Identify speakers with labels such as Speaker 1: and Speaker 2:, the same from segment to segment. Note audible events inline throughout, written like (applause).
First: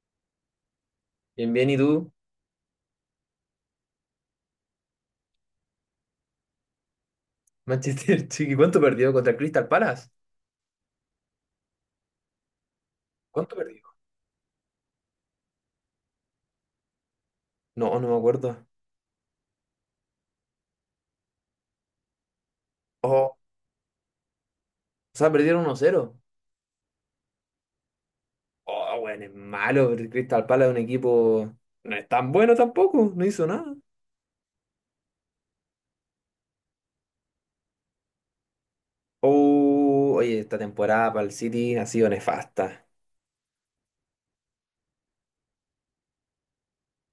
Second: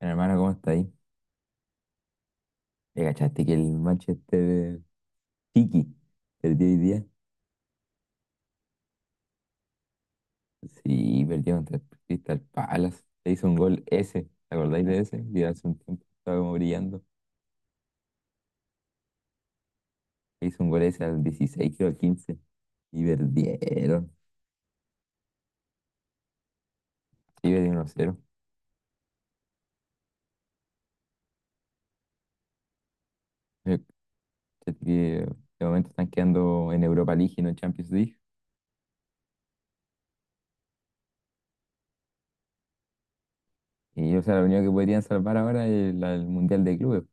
Speaker 1: Bueno, Hermano, ¿cómo está ahí?
Speaker 2: Bien, bien, ¿y tú?
Speaker 1: ¿Le cachaste que el Manchester City perdió hoy día?
Speaker 2: Manchester (laughs) City, ¿cuánto perdió? ¿Contra el Crystal Palace?
Speaker 1: Sí, perdió contra el Crystal Palace. Le hizo un
Speaker 2: ¿Cuánto perdió?
Speaker 1: gol ese, ¿te acordáis de ese? Que hace un tiempo estaba como brillando.
Speaker 2: No, me acuerdo.
Speaker 1: Le hizo un gol ese al 16 creo, al 15 y
Speaker 2: Oh, o
Speaker 1: perdieron.
Speaker 2: sea, perdieron uno cero.
Speaker 1: Sí, perdieron 1-0.
Speaker 2: Oh, bueno, es malo, pero el Crystal Palace es un equipo... No es tan bueno tampoco, no hizo nada.
Speaker 1: Le cachaste que De momento están quedando en Europa League y no en Champions League.
Speaker 2: Oh, oye, esta temporada para el City ha sido nefasta.
Speaker 1: Y o sea, lo único que podrían salvar ahora es el Mundial de Clubes.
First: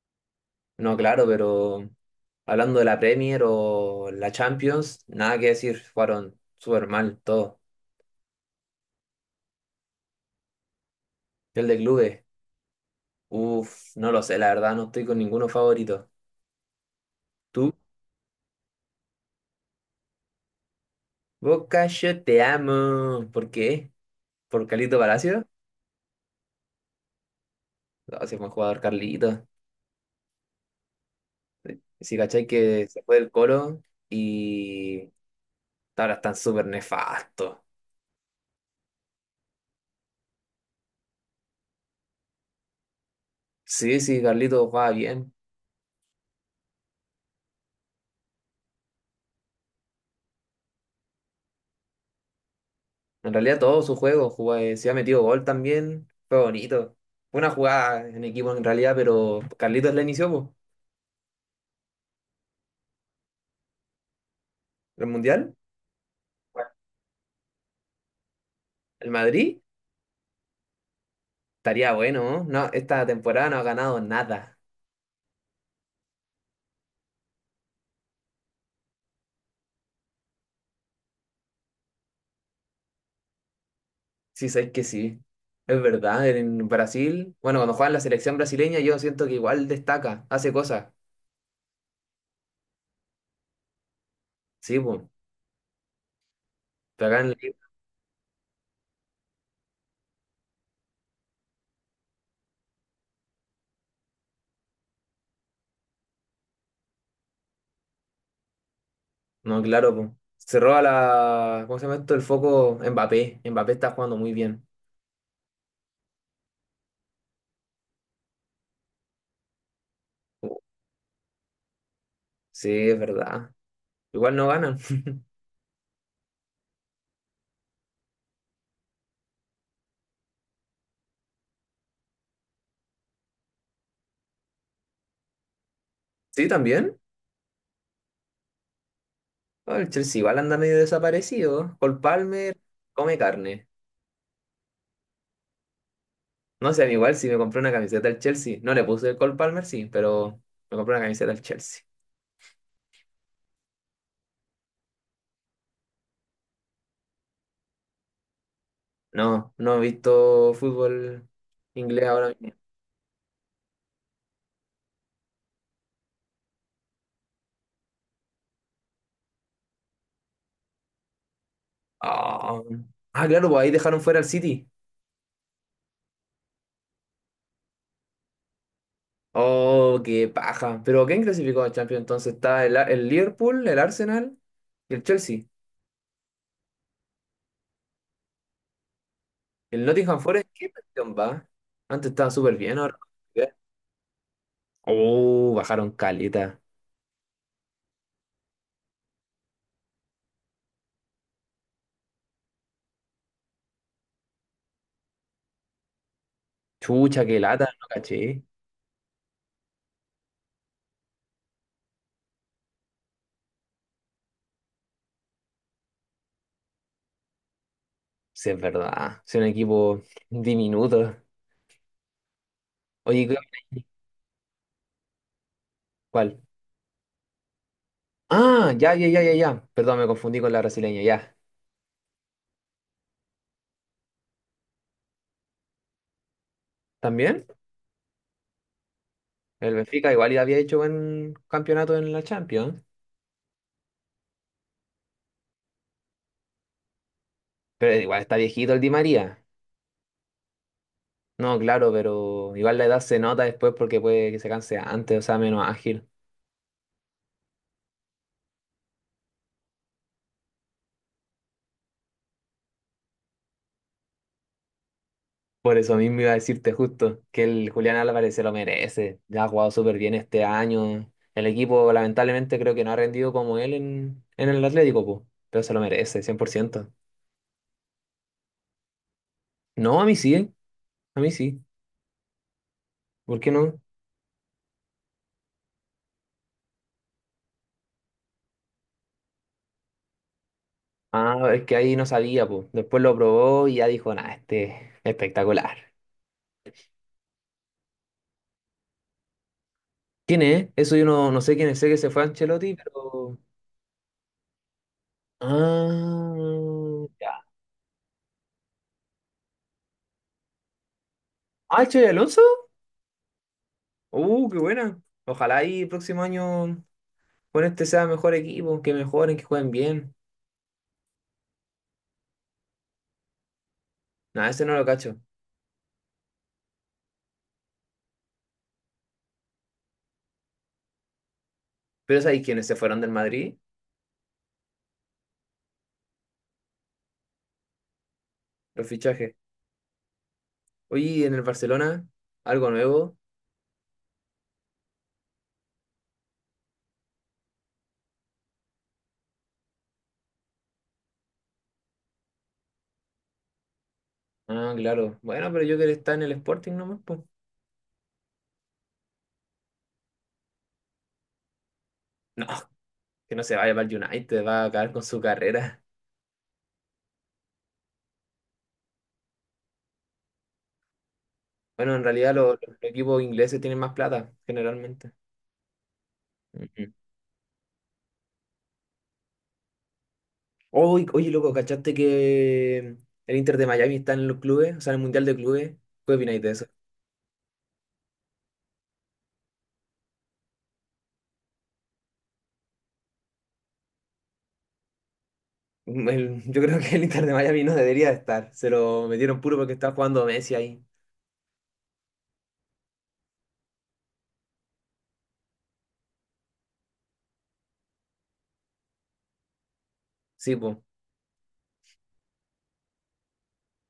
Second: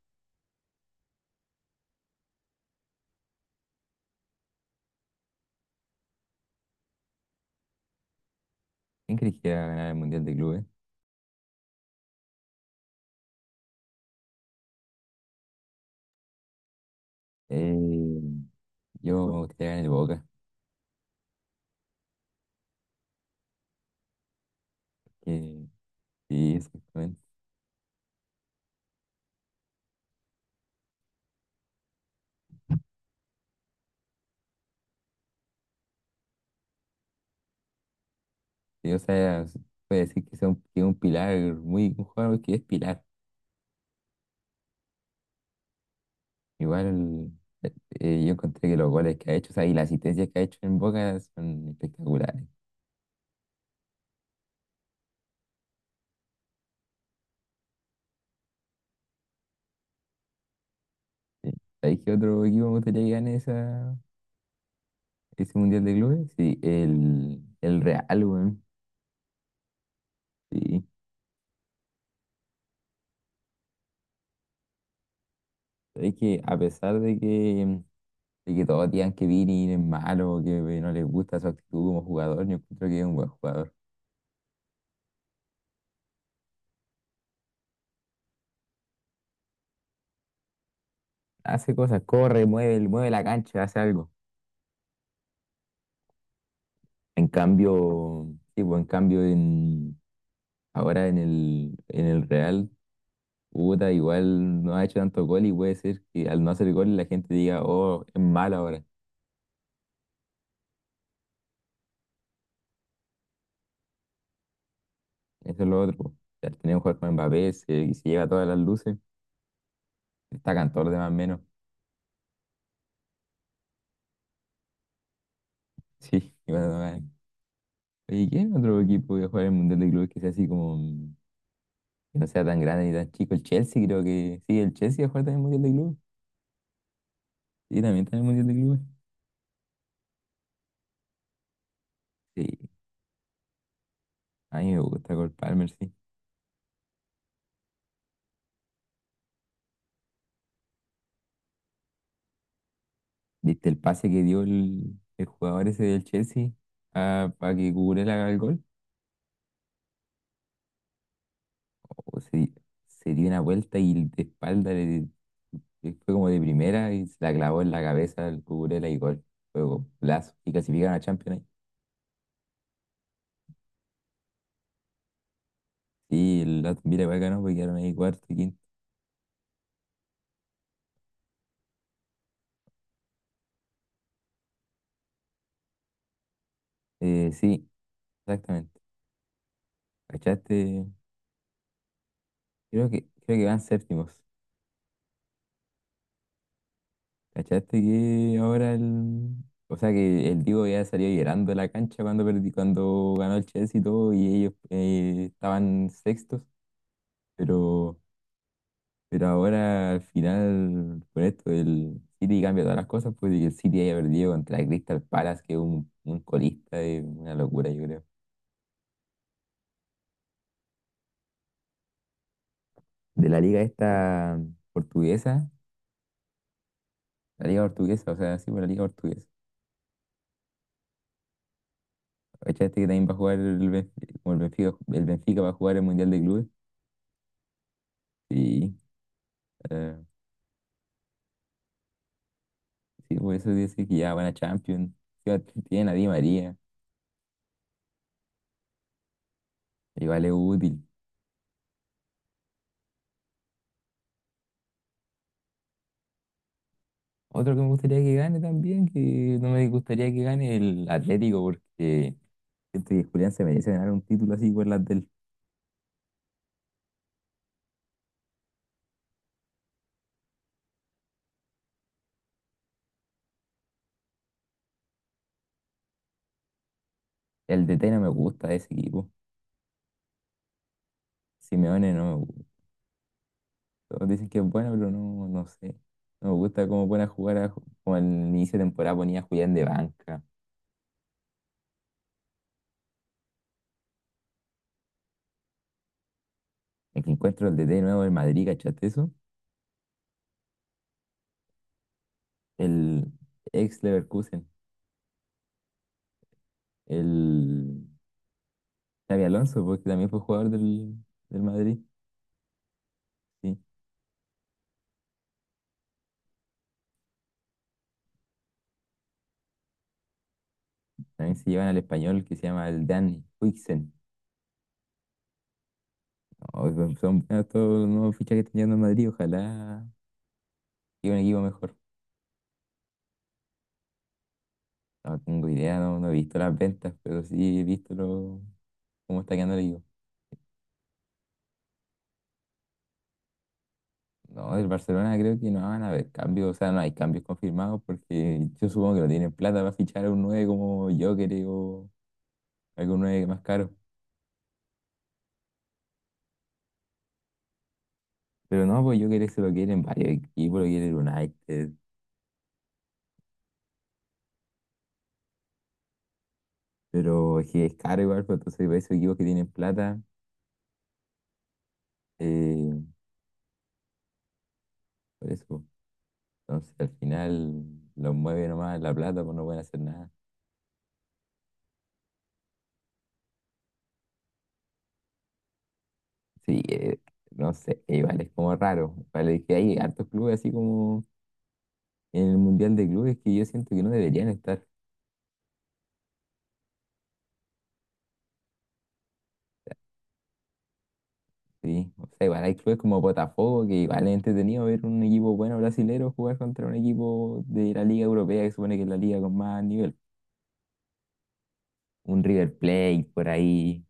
Speaker 2: No, claro, pero hablando de la Premier o la Champions, nada que decir, fueron súper mal todo.
Speaker 1: ¿Quién crees que va a ganar el Mundial de Clubes?
Speaker 2: El de clubes, uff, no lo sé, la verdad, no estoy con ninguno favorito. ¿Tú?
Speaker 1: Eh, yo me gustaría ganar el Boca.
Speaker 2: Boca, yo te amo. ¿Por qué? ¿Por Carlito Palacio?
Speaker 1: Que Sí, exactamente.
Speaker 2: No, si fue un jugador Carlito. Sí, cachai que se fue del Colo y ahora están súper nefastos.
Speaker 1: Sí, o sea, se puede decir que es un pilar, muy, un jugador que es pilar.
Speaker 2: Sí, sí, Carlito jugaba bien.
Speaker 1: Igual eh, yo encontré que los goles que ha hecho, o sea, y las asistencias que ha hecho en Boca son espectaculares.
Speaker 2: En realidad todo su juego jugaba, si ha metido gol también, fue bonito. Fue una jugada en equipo en realidad, pero Carlitos la inició, po.
Speaker 1: Sí. ¿Sabéis qué otro equipo me gustaría que gane
Speaker 2: ¿El Mundial?
Speaker 1: ese Mundial de Clubes? Sí,
Speaker 2: Bueno.
Speaker 1: el Real, weón.
Speaker 2: El Madrid
Speaker 1: Sí.
Speaker 2: estaría bueno, ¿no? No, esta temporada no ha ganado nada.
Speaker 1: ¿Sabéis que a pesar de que todos digan que Vini es malo, que no les gusta su actitud como jugador, yo encuentro que es un buen jugador.
Speaker 2: Sí, sabes que sí. Es verdad, en Brasil, bueno, cuando juega en la selección brasileña, yo siento que igual destaca, hace cosas.
Speaker 1: Hace cosas, corre, mueve, mueve la cancha, hace algo.
Speaker 2: Sí, pues. Pero acá
Speaker 1: En
Speaker 2: en el...
Speaker 1: cambio, sí, pues, en cambio en, ahora en el, Real, puta, igual no ha hecho tanto gol y puede ser que al no hacer gol la gente diga, oh, es malo ahora.
Speaker 2: No, claro, pues. Se roba la. ¿Cómo se llama esto? El foco Mbappé. Mbappé está jugando muy bien.
Speaker 1: Eso es lo otro, po. Al tener un jugador como Mbappé y se lleva todas las luces, destacan todos los demás menos. (laughs)
Speaker 2: Sí, es verdad. Igual no ganan. (laughs)
Speaker 1: Sí, y bueno, vale. Oye, ¿qué otro equipo que juega en el Mundial de Clubes que sea así como, que no sea tan grande ni tan chico? El Chelsea creo que, sí, el Chelsea va a jugar también el Mundial de Clubes.
Speaker 2: Sí, también.
Speaker 1: Sí, también está en el Mundial de Clubes.
Speaker 2: Ah, el Chelsea igual anda medio desaparecido. Cole
Speaker 1: Sí,
Speaker 2: Palmer come carne.
Speaker 1: a mí me gusta Cole Palmer, sí.
Speaker 2: No sé, a mí igual si me compré una camiseta del Chelsea. No le puse el Cole Palmer, sí, pero me compré una camiseta del Chelsea.
Speaker 1: ¿Viste el pase que dio el jugador ese del Chelsea para que Cucurella haga el gol?
Speaker 2: No, no he visto fútbol inglés
Speaker 1: O
Speaker 2: ahora
Speaker 1: se,
Speaker 2: mismo.
Speaker 1: se dio una vuelta y de espalda le fue como de primera y se la clavó en la cabeza al Cucurella y gol. Fue plazo y clasificaron a Champions League.
Speaker 2: Ah, Ah, claro, pues ahí dejaron fuera al City.
Speaker 1: Sí, el Aston Villa igual ganó porque quedaron ahí cuarto y quinto.
Speaker 2: Oh, qué paja. Pero ¿quién clasificó a Champions? Entonces está el Liverpool, el Arsenal y el Chelsea.
Speaker 1: Sí, exactamente.
Speaker 2: El Nottingham Forest, ¿qué
Speaker 1: ¿Cachaste?
Speaker 2: cuestión va? Antes estaba súper bien,
Speaker 1: Creo
Speaker 2: ahora.
Speaker 1: que, creo
Speaker 2: No.
Speaker 1: que van séptimos.
Speaker 2: Oh, bajaron caleta.
Speaker 1: ¿Cachaste que ahora el... O sea que el Diego ya salió llorando de la cancha cuando cuando ganó el Chelsea y todo, y ellos estaban sextos,
Speaker 2: Chucha, qué lata, no
Speaker 1: pero,
Speaker 2: caché.
Speaker 1: pero ahora al final, por esto, el City cambia todas las cosas, pues y el City haya perdido contra el Crystal Palace, que es un colista, es una locura, yo creo.
Speaker 2: Sí, es verdad. Es un equipo diminuto. Oye,
Speaker 1: De
Speaker 2: ¿qué-
Speaker 1: la liga esta portuguesa,
Speaker 2: ¿cuál?
Speaker 1: la liga portuguesa, o sea, sí, por la
Speaker 2: Ah,
Speaker 1: liga
Speaker 2: ya, ya, ya,
Speaker 1: portuguesa.
Speaker 2: ya, ya. Perdón, me confundí con la brasileña, ya.
Speaker 1: ¿Cachaste que también va a jugar el Benfica, como el Benfica va a jugar el Mundial de Clubes?
Speaker 2: ¿También?
Speaker 1: Sí.
Speaker 2: El Benfica igual ya había hecho buen campeonato en la Champions,
Speaker 1: Sí, por eso dice que ya van a Champions. Ya tienen a Di María,
Speaker 2: pero igual está viejito el Di María.
Speaker 1: igual es útil.
Speaker 2: No, claro, pero igual la edad se nota después porque puede que se canse antes, o sea, menos ágil.
Speaker 1: Otro que me gustaría que gane también, que no me gustaría que gane el Atlético, porque siento que Julián se merece ganar un título así por las del.
Speaker 2: Por eso mismo iba a decirte justo que el Julián Álvarez se lo merece. Ya ha jugado súper bien este año. El equipo lamentablemente creo que no ha rendido como él en el Atlético, po, pero se lo merece, 100%.
Speaker 1: El DT no me gusta de ese equipo.
Speaker 2: No, a mí sí, ¿eh? A mí sí.
Speaker 1: Simeone no me gusta.
Speaker 2: ¿Por qué no?
Speaker 1: Todos dicen que es bueno, pero no, no sé. No me gusta cómo pone a jugar, como al inicio de temporada ponía a Julián de banca.
Speaker 2: Ah, es que ahí no sabía, pues. Después lo probó y ya dijo, nada, este espectacular.
Speaker 1: El que encuentro el DT nuevo del Madrid, ¿cachaste eso?
Speaker 2: ¿Quién es? Eso yo no sé quién es, sé que se fue Ancelotti,
Speaker 1: El
Speaker 2: pero.
Speaker 1: ex Leverkusen. El
Speaker 2: Ah, ya.
Speaker 1: Xabi Alonso, porque también fue jugador del Madrid.
Speaker 2: ¿Ah, el Xabi Alonso?
Speaker 1: Sí.
Speaker 2: Qué buena. Ojalá y el próximo año con este sea mejor equipo, que mejoren, que jueguen bien.
Speaker 1: También se llevan al español que se llama el Dan Huijsen.
Speaker 2: Nada, ese no lo cacho.
Speaker 1: No, son buenos todos los nuevos fichajes que están llegando al Madrid. Ojalá llegue un equipo mejor.
Speaker 2: Pero ¿sabéis quiénes se fueron del Madrid?
Speaker 1: No tengo idea, no, no he visto las ventas, pero sí he visto
Speaker 2: Los
Speaker 1: cómo está
Speaker 2: fichajes.
Speaker 1: quedando el equipo.
Speaker 2: Oye, ¿y en el Barcelona, algo nuevo.
Speaker 1: No, del Barcelona creo que no van a haber cambios, o sea, no hay cambios confirmados porque yo supongo que no tienen plata para fichar a un 9 como Joker o algún 9 más caro.
Speaker 2: Ah, claro. Bueno, pero yo que está en el Sporting nomás, pues.
Speaker 1: Pero no, pues Joker se lo quieren varios equipos, lo quiere el United.
Speaker 2: No, que no se vaya para el United, va a acabar con su carrera.
Speaker 1: Pero es que es caro igual, pues, entonces para esos equipos que tienen plata,
Speaker 2: Bueno, en realidad los
Speaker 1: eh,
Speaker 2: equipos ingleses tienen más plata, generalmente.
Speaker 1: por eso. Entonces al
Speaker 2: Ujú.
Speaker 1: final los mueve nomás la plata, pues no pueden hacer nada.
Speaker 2: Oy- oye, loco, ¿cachaste que el Inter de Miami está en los clubes? O sea, en el Mundial de Clubes. ¿Qué opináis de
Speaker 1: Sí,
Speaker 2: eso?
Speaker 1: no sé, igual es como raro. Vale, es que hay hartos clubes así como en el Mundial de Clubes que yo siento que no deberían estar.
Speaker 2: Mm, el- yo creo que el Inter de Miami no debería estar. Se lo metieron puro porque está jugando Messi ahí.
Speaker 1: Sí, o sea, igual hay clubes como Botafogo que igual es entretenido ver un equipo bueno brasilero jugar contra un equipo de la Liga Europea que supone que es la liga con más nivel.
Speaker 2: Sí, pues.
Speaker 1: Un River Plate por ahí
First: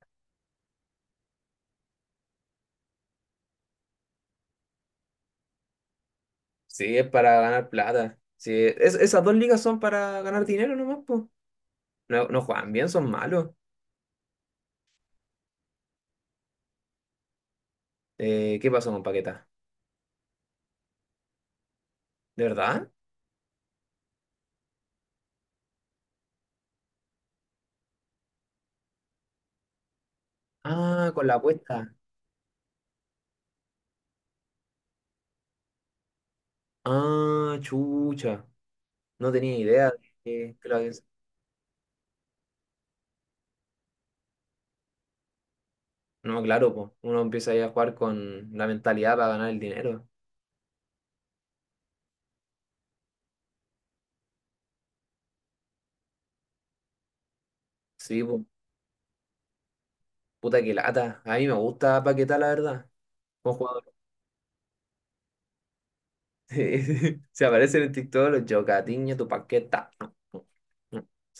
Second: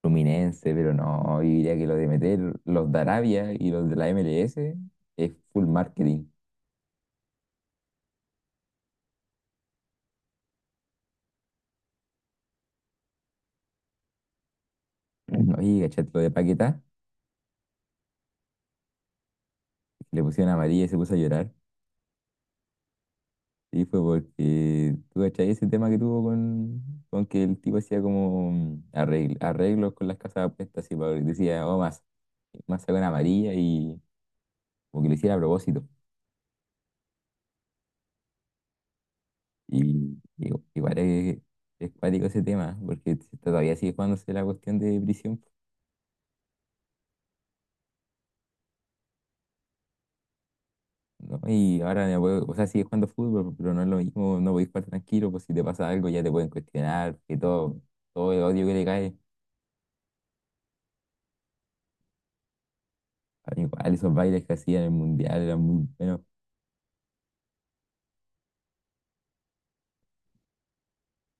Speaker 1: Fluminense, pero no, yo diría que lo de meter los de Arabia y los de la MLS es full marketing.
Speaker 2: Sí, es para ganar plata. Sí, es- esas dos ligas son para ganar dinero nomás, pues. No, no juegan bien, son malos.
Speaker 1: (clears throat) Oye, ¿cachai? Lo de Paquetá,
Speaker 2: ¿Qué pasó con Paquetá?
Speaker 1: que le pusieron amarilla y se puso a llorar.
Speaker 2: ¿De verdad?
Speaker 1: Y fue porque, ¿tú cachai? Ese tema que tuvo con que el tipo hacía como arreglos con las casas de apuestas y
Speaker 2: Ah, con la
Speaker 1: decía, oh,
Speaker 2: apuesta.
Speaker 1: más, más sacó una amarilla y como que lo hiciera a propósito.
Speaker 2: Ah, chucha. No tenía idea de
Speaker 1: Y
Speaker 2: que lo habían.
Speaker 1: igual es cuático ese tema, porque todavía sigue jugándose la cuestión de prisión,
Speaker 2: No, claro, po. Uno empieza ahí a jugar con la mentalidad para ganar el dinero.
Speaker 1: ¿no? Y ahora, o sea, sigue jugando fútbol, pero no es lo mismo, no podéis jugar tranquilo, pues si te pasa algo ya te pueden cuestionar, que todo,
Speaker 2: Sí,
Speaker 1: todo el
Speaker 2: po.
Speaker 1: odio que le cae.
Speaker 2: Puta que lata. A mí me gusta Paquetá, la verdad. Como
Speaker 1: Al
Speaker 2: jugador.
Speaker 1: igual esos bailes que hacían en el Mundial eran muy buenos.
Speaker 2: (laughs) Se aparecen en TikTok los Jocatiño, tu Paquetá.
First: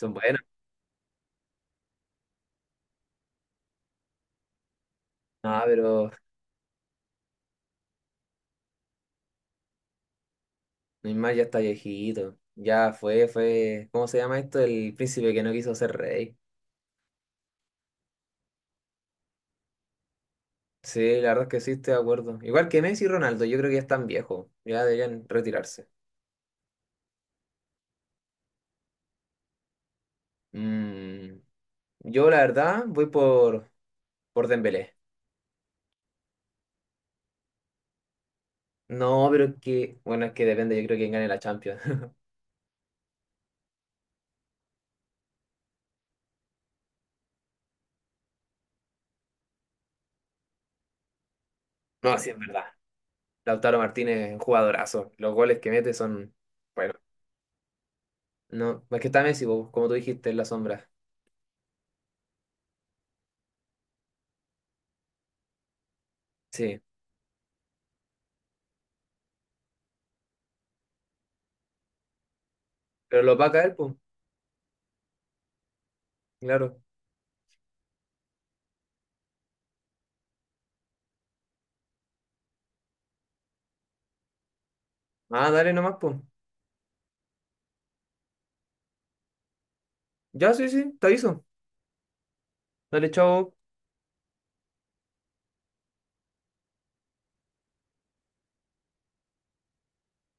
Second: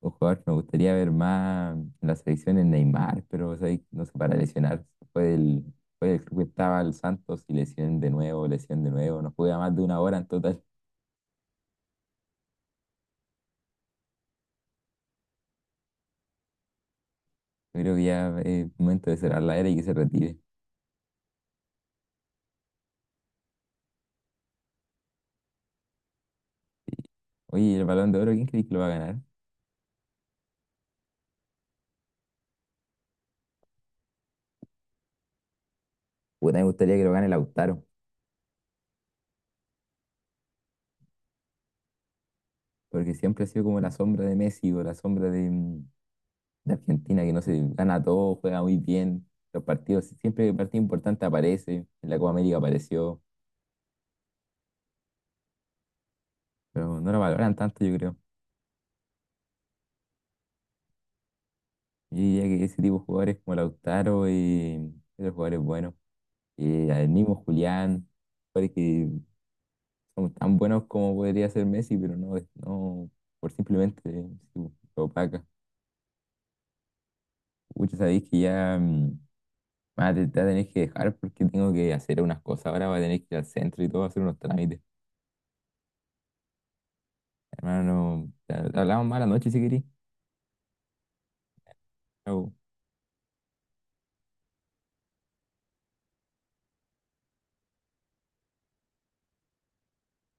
Speaker 1: Un
Speaker 2: buenas.
Speaker 1: jugador que me gustaría ver más en la selección es Neymar, pero o sea, ahí no sé, para lesionar. Fue
Speaker 2: No,
Speaker 1: del, fue
Speaker 2: pero
Speaker 1: del club que estaba el Santos y lesión de nuevo, lesión de nuevo. No juega más de una hora en total.
Speaker 2: Neymar ya está viejito. Ya fue, fue. ¿Cómo se llama esto? El príncipe que no quiso ser rey.
Speaker 1: Yo creo que ya es momento de cerrar la era y que se retire.
Speaker 2: Sí, la verdad es que sí, estoy de acuerdo. Igual que Messi y Ronaldo, yo creo que ya están viejos. Ya deberían retirarse.
Speaker 1: Oye, ¿y el Balón de Oro, quién crees que lo va a ganar?
Speaker 2: Mm, yo, la verdad, voy por Dembélé.
Speaker 1: Puta, me gustaría que lo gane Lautaro.
Speaker 2: No, pero es que, bueno, es que depende, yo creo quién gane la Champions. (laughs)
Speaker 1: Porque siempre ha sido como la sombra de Messi o la sombra de, de Argentina, que no se gana todo, juega muy bien. Los partidos, si, siempre que partido importante aparece, en
Speaker 2: No,
Speaker 1: la
Speaker 2: sí,
Speaker 1: Copa
Speaker 2: es
Speaker 1: América
Speaker 2: verdad.
Speaker 1: apareció,
Speaker 2: Lautaro Martínez es un jugadorazo. Los goles que mete son, bueno,
Speaker 1: pero no lo valoran tanto, yo creo.
Speaker 2: no, es que está Messi, po, como tú dijiste, en la sombra.
Speaker 1: Yo diría que ese tipo de jugadores como Lautaro y otros jugadores buenos,
Speaker 2: Sí,
Speaker 1: el mismo Julián, jugadores que son tan buenos como podría ser Messi, pero no, no
Speaker 2: pero lo va a
Speaker 1: por
Speaker 2: caer, pues,
Speaker 1: simplemente su opaca.
Speaker 2: claro.
Speaker 1: Muchos sabéis que ya. Ah, te voy a tener que dejar porque tengo que hacer unas cosas. Ahora voy a tener que ir al centro y todo, hacer unos trámites.
Speaker 2: Ah, dale nomás, pues.
Speaker 1: Hermano, te hablamos más la noche si querís.
Speaker 2: Ya, sí, sí, te aviso.
Speaker 1: Chau.
Speaker 2: Dale, chao.